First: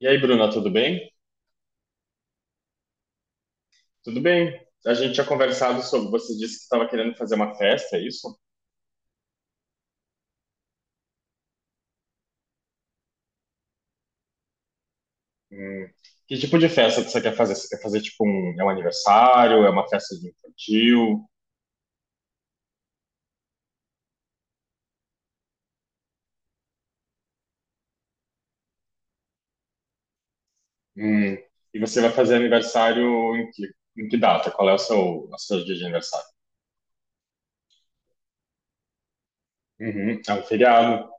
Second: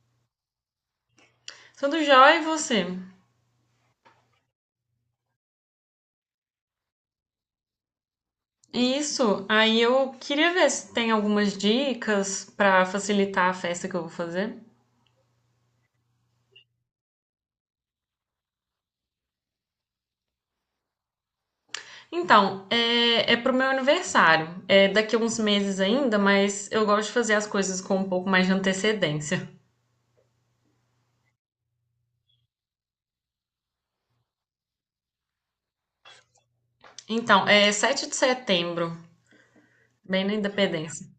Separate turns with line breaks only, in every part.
E aí, Bruna, tudo bem?
Tudo jóia e você?
Tudo bem. A gente tinha conversado sobre. Você disse que estava querendo fazer uma festa, é isso?
Isso, aí eu queria ver se tem algumas dicas para facilitar a festa que eu vou fazer.
Hum. Que tipo de festa que você quer fazer? Você quer fazer tipo um. É um aniversário? É uma festa de infantil?
Então, é pro meu aniversário. É daqui a uns meses ainda, mas eu gosto de fazer as coisas com um pouco mais de antecedência.
Hum. E você vai fazer aniversário em que data? Qual é o seu dia de aniversário?
Então, é 7 de setembro,
Uhum.
bem na
É um
Independência.
feriado.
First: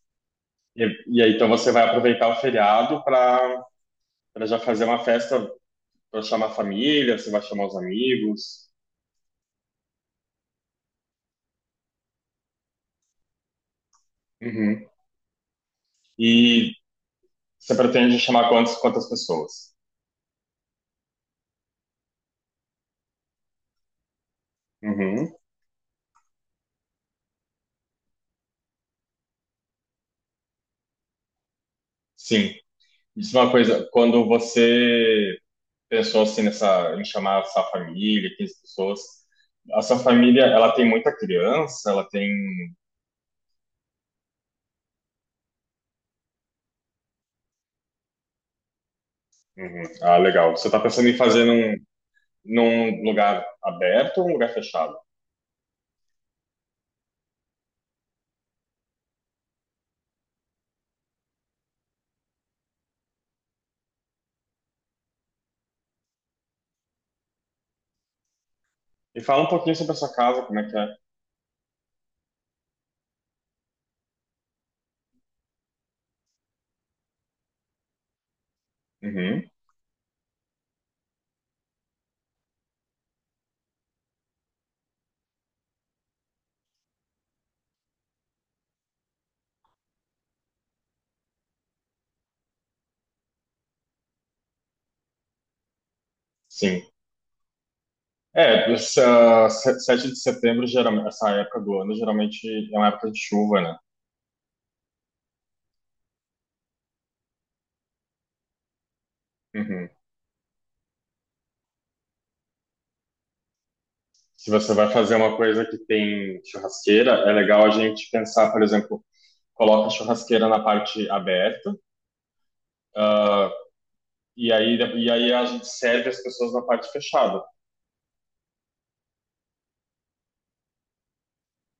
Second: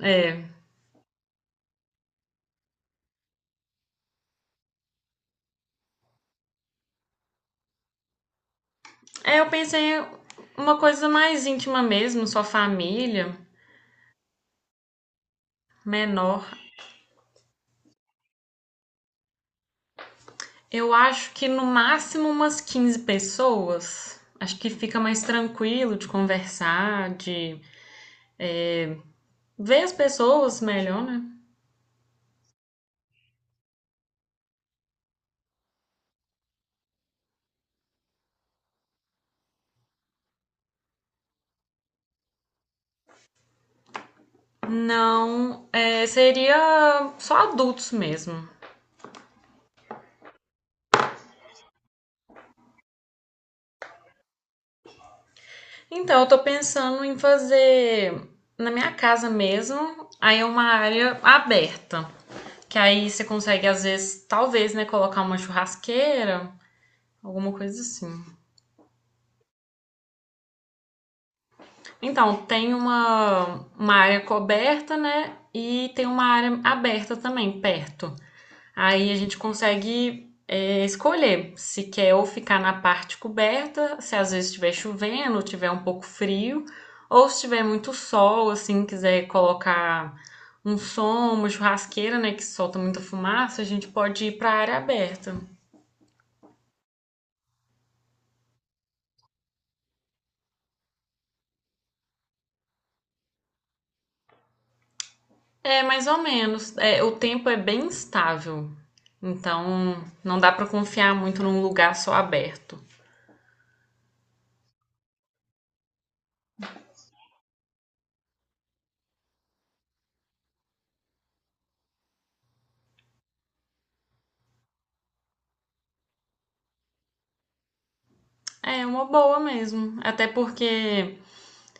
É,
E, e aí, então você vai aproveitar o feriado para já fazer uma festa para chamar a família, você vai chamar os amigos.
é, eu pensei uma coisa mais íntima mesmo, só família,
Uhum.
menor.
E você pretende chamar quantas pessoas?
Eu acho que no máximo umas 15 pessoas. Acho que fica mais
Uhum.
tranquilo de conversar, de ver as pessoas melhor, né?
Sim. Me diz uma coisa, quando você pensou assim em chamar a sua família, 15 pessoas, a sua família, ela tem muita criança, ela tem...
Não, é, seria só adultos mesmo.
Uhum. Ah, legal. Você está pensando em fazer num lugar aberto ou um lugar fechado?
Então, eu tô pensando em fazer na minha casa mesmo, aí é uma área aberta. Que aí você consegue, às vezes, talvez, né, colocar uma churrasqueira, alguma coisa assim.
E fala um pouquinho sobre a sua casa, como é que é.
Então, tem uma área coberta, né? E tem uma área aberta também, perto. Aí a gente
Uhum.
consegue escolher se quer ou ficar na parte coberta, se às vezes estiver chovendo, tiver um pouco frio, ou se tiver muito sol, assim, quiser colocar um som, uma churrasqueira, né, que solta muita fumaça, a gente pode ir para a área aberta.
Sim. É, essa, se- 7 de setembro, geralmente, essa época do ano, geralmente é uma época de chuva, né?
É, mais ou menos. É, o tempo é bem instável, então não dá pra confiar muito num lugar só aberto.
Se você vai fazer uma coisa que tem churrasqueira, é legal a gente pensar, por exemplo, coloca a churrasqueira na parte aberta, ah, e aí, e aí a gente serve as pessoas na parte fechada.
É uma boa mesmo, até porque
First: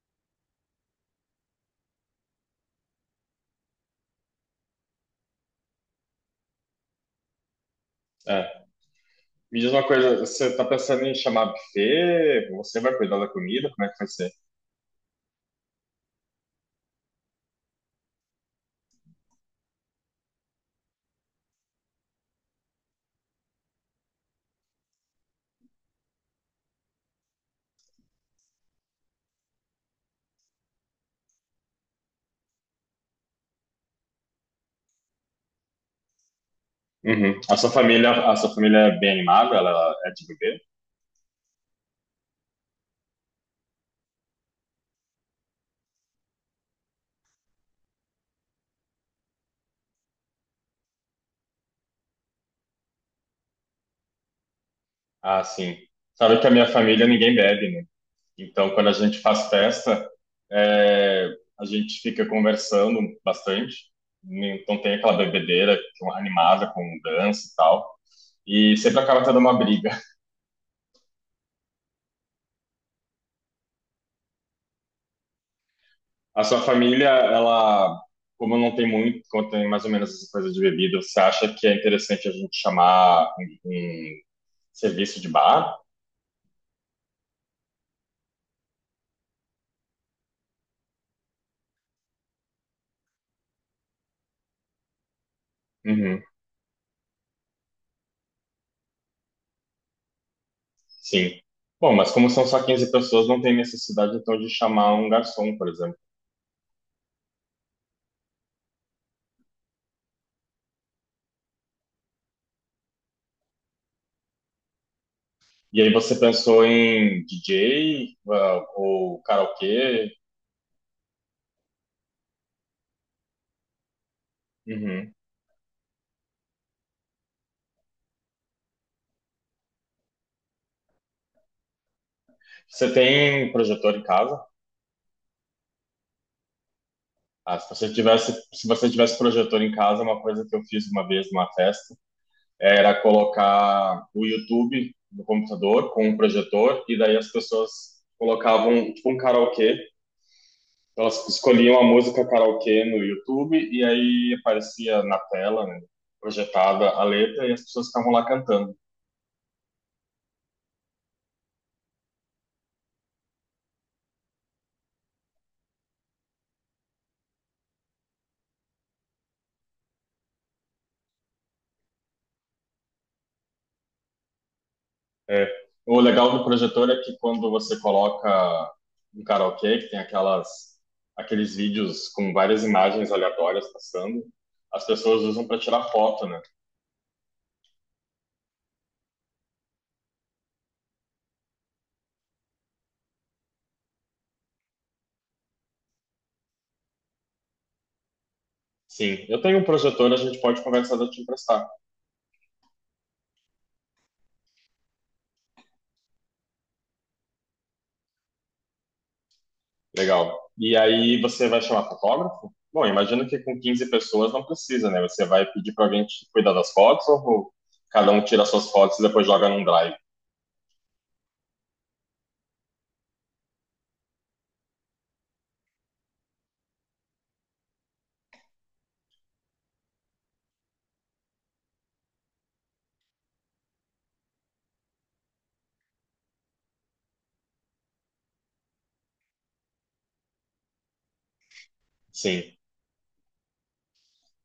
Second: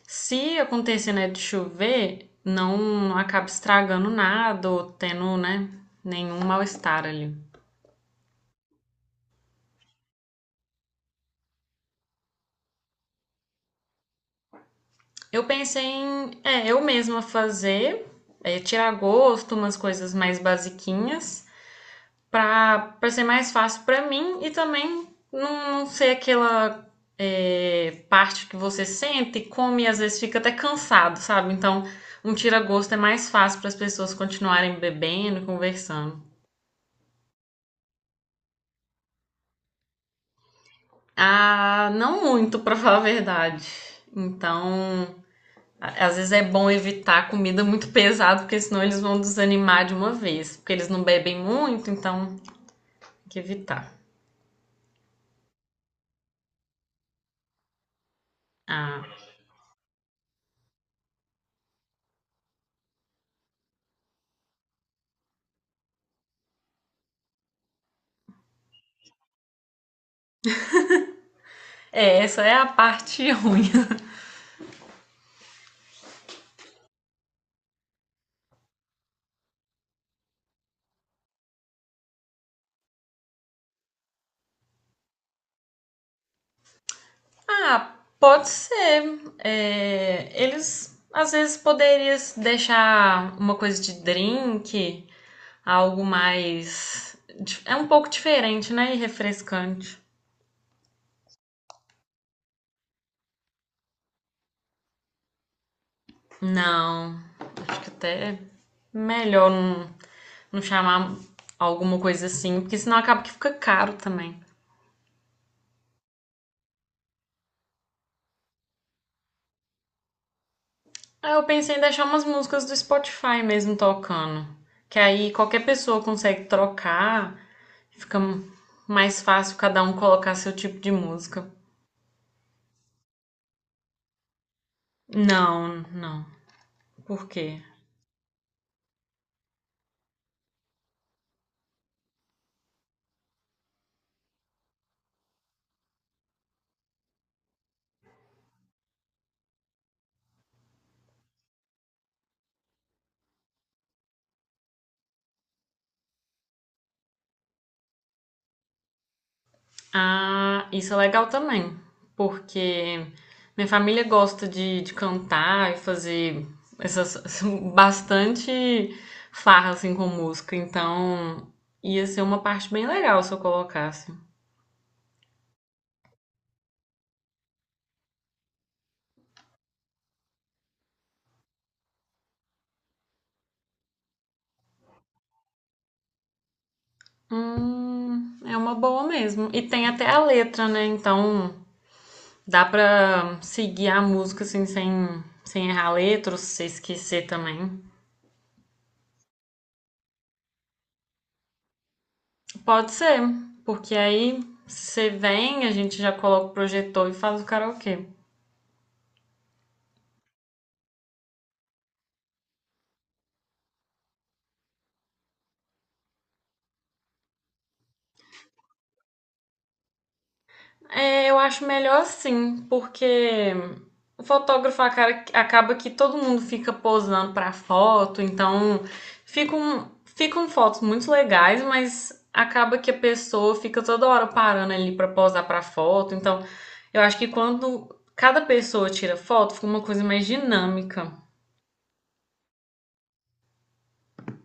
se acontecer, né, de chover, não acaba estragando nada ou tendo, né, nenhum mal-estar ali.
É. Me diz uma coisa, você tá pensando em chamar buffet? Você vai cuidar da comida? Como é que vai ser?
Eu pensei em, eu mesma fazer, tirar gosto, umas coisas mais basiquinhas. Para ser mais fácil para mim e também não ser aquela parte que você sente, e come e às vezes fica até cansado, sabe? Então, um tira-gosto é mais fácil para as pessoas continuarem bebendo, conversando.
Uhum. A sua família é bem animada? Ela é de beber?
Ah, não muito, para falar a verdade. Então, às vezes é bom evitar comida muito pesada, porque senão eles vão desanimar de uma vez. Porque eles não bebem muito, então tem que evitar.
Ah, sim. Sabe que a minha família ninguém bebe, né? Então, quando a
Ah,
gente faz festa, é, a gente fica conversando bastante. Então, tem aquela bebedeira que é uma animada com dança e tal. E sempre acaba tendo uma briga.
é, essa é a parte ruim.
A sua família, ela, como não tem muito, como tem mais ou menos essa coisa de bebida, você acha que é interessante a gente chamar um serviço de bar?
Ah, pode ser. É, eles às vezes poderiam deixar uma coisa de drink, algo
Uhum,
mais. É um pouco diferente, né? E refrescante.
sim. Bom, mas como são só 15 pessoas, não tem necessidade, então, de chamar um garçom, por exemplo.
Não, acho que até melhor não chamar alguma coisa assim, porque senão acaba que fica caro também.
E aí você pensou em DJ, ah, ou karaokê?
Ah, eu pensei em deixar umas músicas do Spotify mesmo tocando, que
Uhum.
aí qualquer pessoa consegue trocar, fica mais fácil cada um colocar seu tipo de música.
Você tem projetor em casa?
Não, não. Por
Ah,
quê?
se você tivesse projetor em casa, uma coisa que eu fiz uma vez numa festa era colocar o YouTube no computador com um projetor e daí as pessoas colocavam tipo um karaokê. Elas escolhiam a música karaokê no YouTube e aí aparecia na tela, né, projetada a letra e as pessoas ficavam lá cantando.
Ah, isso é legal também, porque minha família gosta de cantar e fazer essas bastante farra assim com música, então ia ser uma parte bem legal se eu colocasse.
É, o legal do projetor é que quando você coloca um karaokê, que tem aqueles vídeos com várias imagens aleatórias passando, as pessoas usam para tirar foto, né?
É uma boa mesmo. E tem até a letra, né? Então dá pra seguir a música assim sem errar a letra, ou se você esquecer também.
Sim, eu tenho um projetor, a gente pode conversar de eu te emprestar.
Pode ser, porque aí você vem, a gente já coloca o projetor e faz o karaokê.
Legal. E aí você vai chamar fotógrafo? Bom, imagino que com 15 pessoas não precisa, né? Você vai pedir para alguém te cuidar das fotos ou cada um tira suas fotos e depois joga num drive?
É, eu acho melhor assim, porque o fotógrafo acaba que todo mundo fica posando pra foto, então ficam fotos muito legais, mas acaba que a pessoa fica toda hora parando ali pra posar pra foto. Então, eu acho que quando cada pessoa tira foto, fica uma coisa mais dinâmica.
Sim.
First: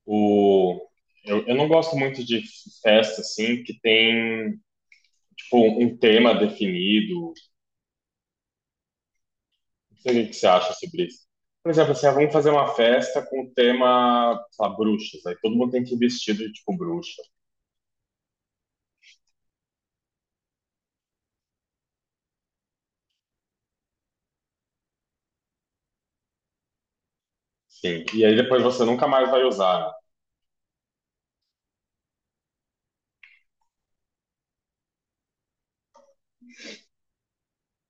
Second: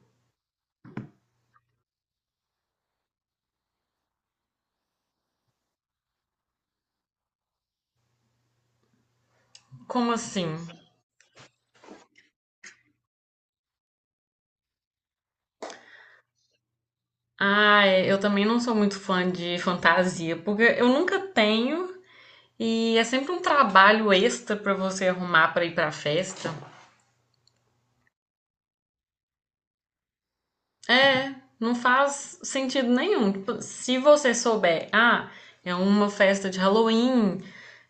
O... Eu não gosto muito de festa, assim, que tem tipo, um tema definido? Não
Como
sei o que que você
assim?
acha sobre isso. Por exemplo, assim, ah, vamos fazer uma festa com o tema, sei lá, bruxas. Aí todo mundo tem que ir vestido de, tipo, bruxa.
Ah, é, eu também não sou muito fã de fantasia, porque eu nunca tenho. E é sempre um trabalho extra pra você arrumar pra ir pra festa.
Sim. E aí depois você nunca mais vai usar, né?
É, não faz sentido nenhum. Tipo, se você souber, ah, é uma festa de Halloween,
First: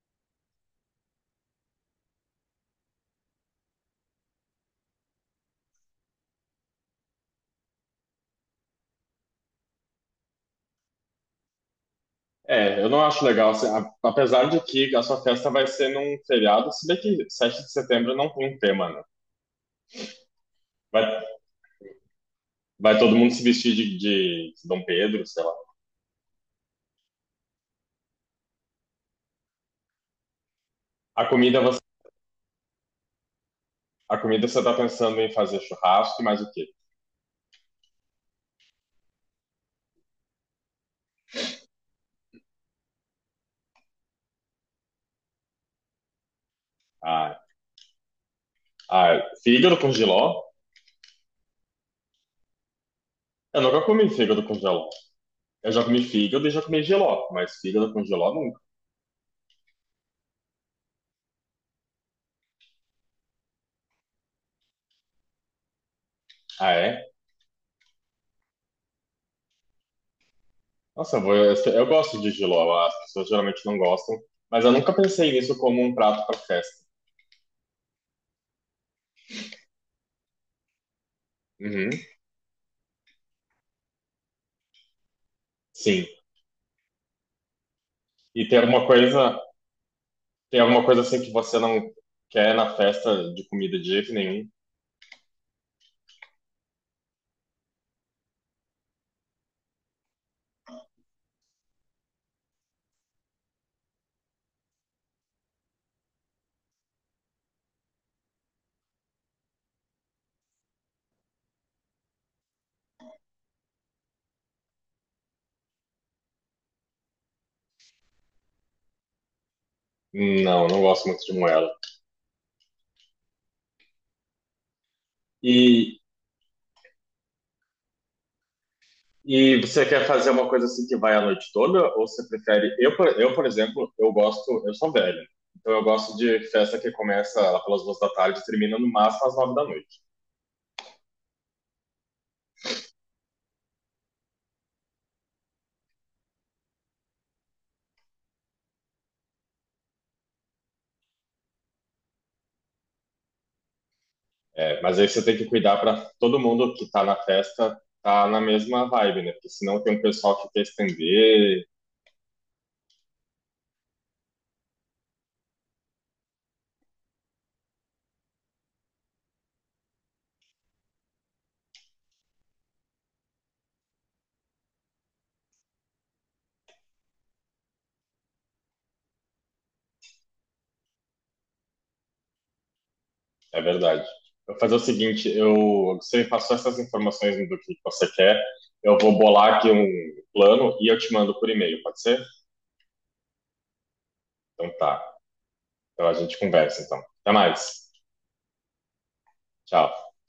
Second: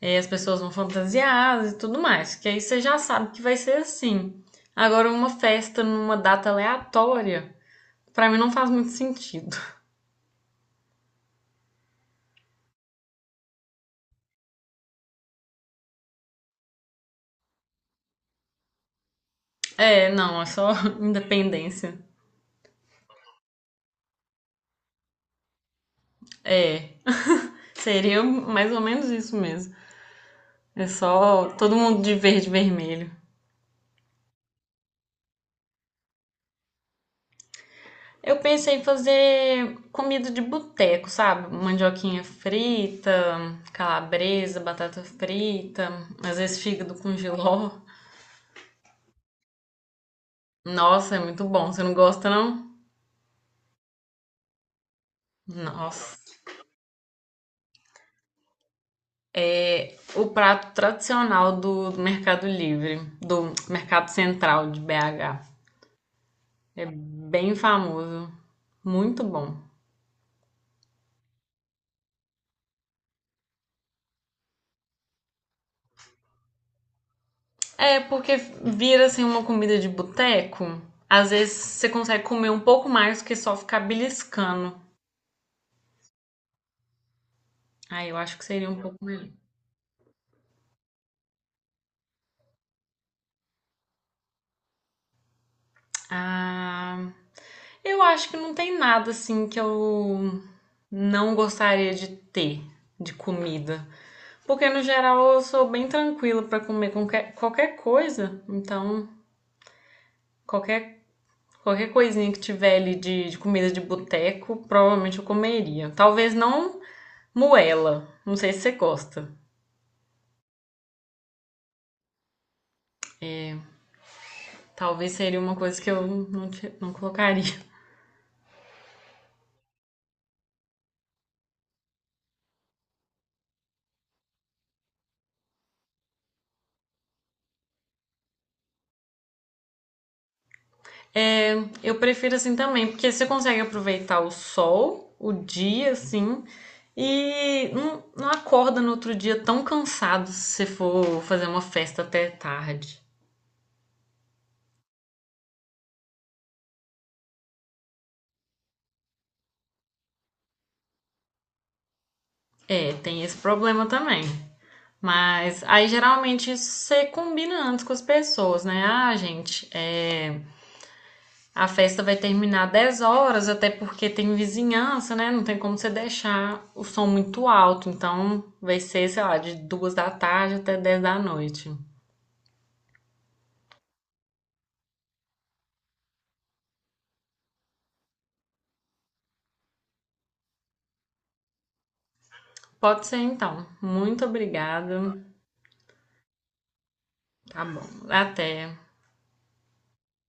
é, as pessoas vão fantasiadas e tudo mais, que aí você já sabe que vai ser assim. Agora, uma festa numa data aleatória, pra mim não faz muito sentido.
É, eu não acho legal, assim, apesar de que a sua festa vai ser num feriado, se bem que 7 de setembro não tem um tema, né?
É, não, é só
Vai,
independência.
vai todo mundo se vestir de Dom Pedro, sei lá.
É, seria mais ou menos isso mesmo. É
A
só
comida,
todo
você,
mundo de verde e vermelho.
a comida você tá pensando em fazer churrasco e mais o quê?
Eu pensei em fazer comida de boteco, sabe? Mandioquinha frita, calabresa, batata frita, às vezes fígado com
Ah,
jiló.
ah, fígado com giló?
Nossa, é muito bom. Você não gosta, não?
Eu nunca comi fígado com giló. Eu já comi
Nossa.
fígado e já comi jiló, mas fígado com jiló nunca.
O prato tradicional do Mercado Livre, do Mercado Central de BH.
Ah,
É
é?
bem famoso. Muito bom.
Nossa, eu gosto de jiló, as pessoas geralmente não gostam, mas eu nunca pensei nisso como um prato para festa.
É, porque vira assim uma comida de boteco. Às vezes você
Uhum,
consegue comer um pouco mais do que só ficar beliscando.
sim.
Ah, eu acho que
E
seria um pouco melhor.
tem alguma coisa assim que você não quer na festa de comida de jeito nenhum?
Ah, eu acho que não tem nada assim que eu não gostaria de ter de comida. Porque no geral eu sou bem tranquila pra comer qualquer coisa. Então, qualquer, qualquer coisinha que tiver ali de comida de boteco, provavelmente eu comeria. Talvez não moela. Não sei se você gosta.
Não, não gosto muito de moela.
Talvez seria uma coisa que
E
eu não colocaria.
E você quer fazer uma coisa assim que vai a noite toda? Ou você prefere. Por exemplo, eu gosto. Eu sou velho. Então eu gosto de festa que começa lá pelas 2 da tarde e termina no máximo às 9 da noite.
É, eu prefiro assim também, porque você consegue aproveitar o sol, o dia, assim, e não acorda no outro dia tão cansado se você for fazer uma festa até tarde.
É, mas aí você tem que cuidar para todo mundo que tá na festa tá na mesma vibe, né? Porque senão tem um pessoal que quer estender.
É, tem esse problema também. Mas aí geralmente você combina antes com as pessoas, né? Ah, gente, é, a festa vai terminar 10 horas, até porque tem vizinhança, né? Não tem como você deixar o som muito alto. Então, vai ser, sei lá, de 2 da tarde até 10 da noite.
É verdade. Eu vou fazer o seguinte: você me passou essas informações do que você quer. Eu vou bolar aqui um plano e eu te mando por e-mail, pode ser?
Pode ser então. Muito
Então tá.
obrigada.
Então a gente conversa, então. Até
Tá bom.
mais.
Até.
Tchau.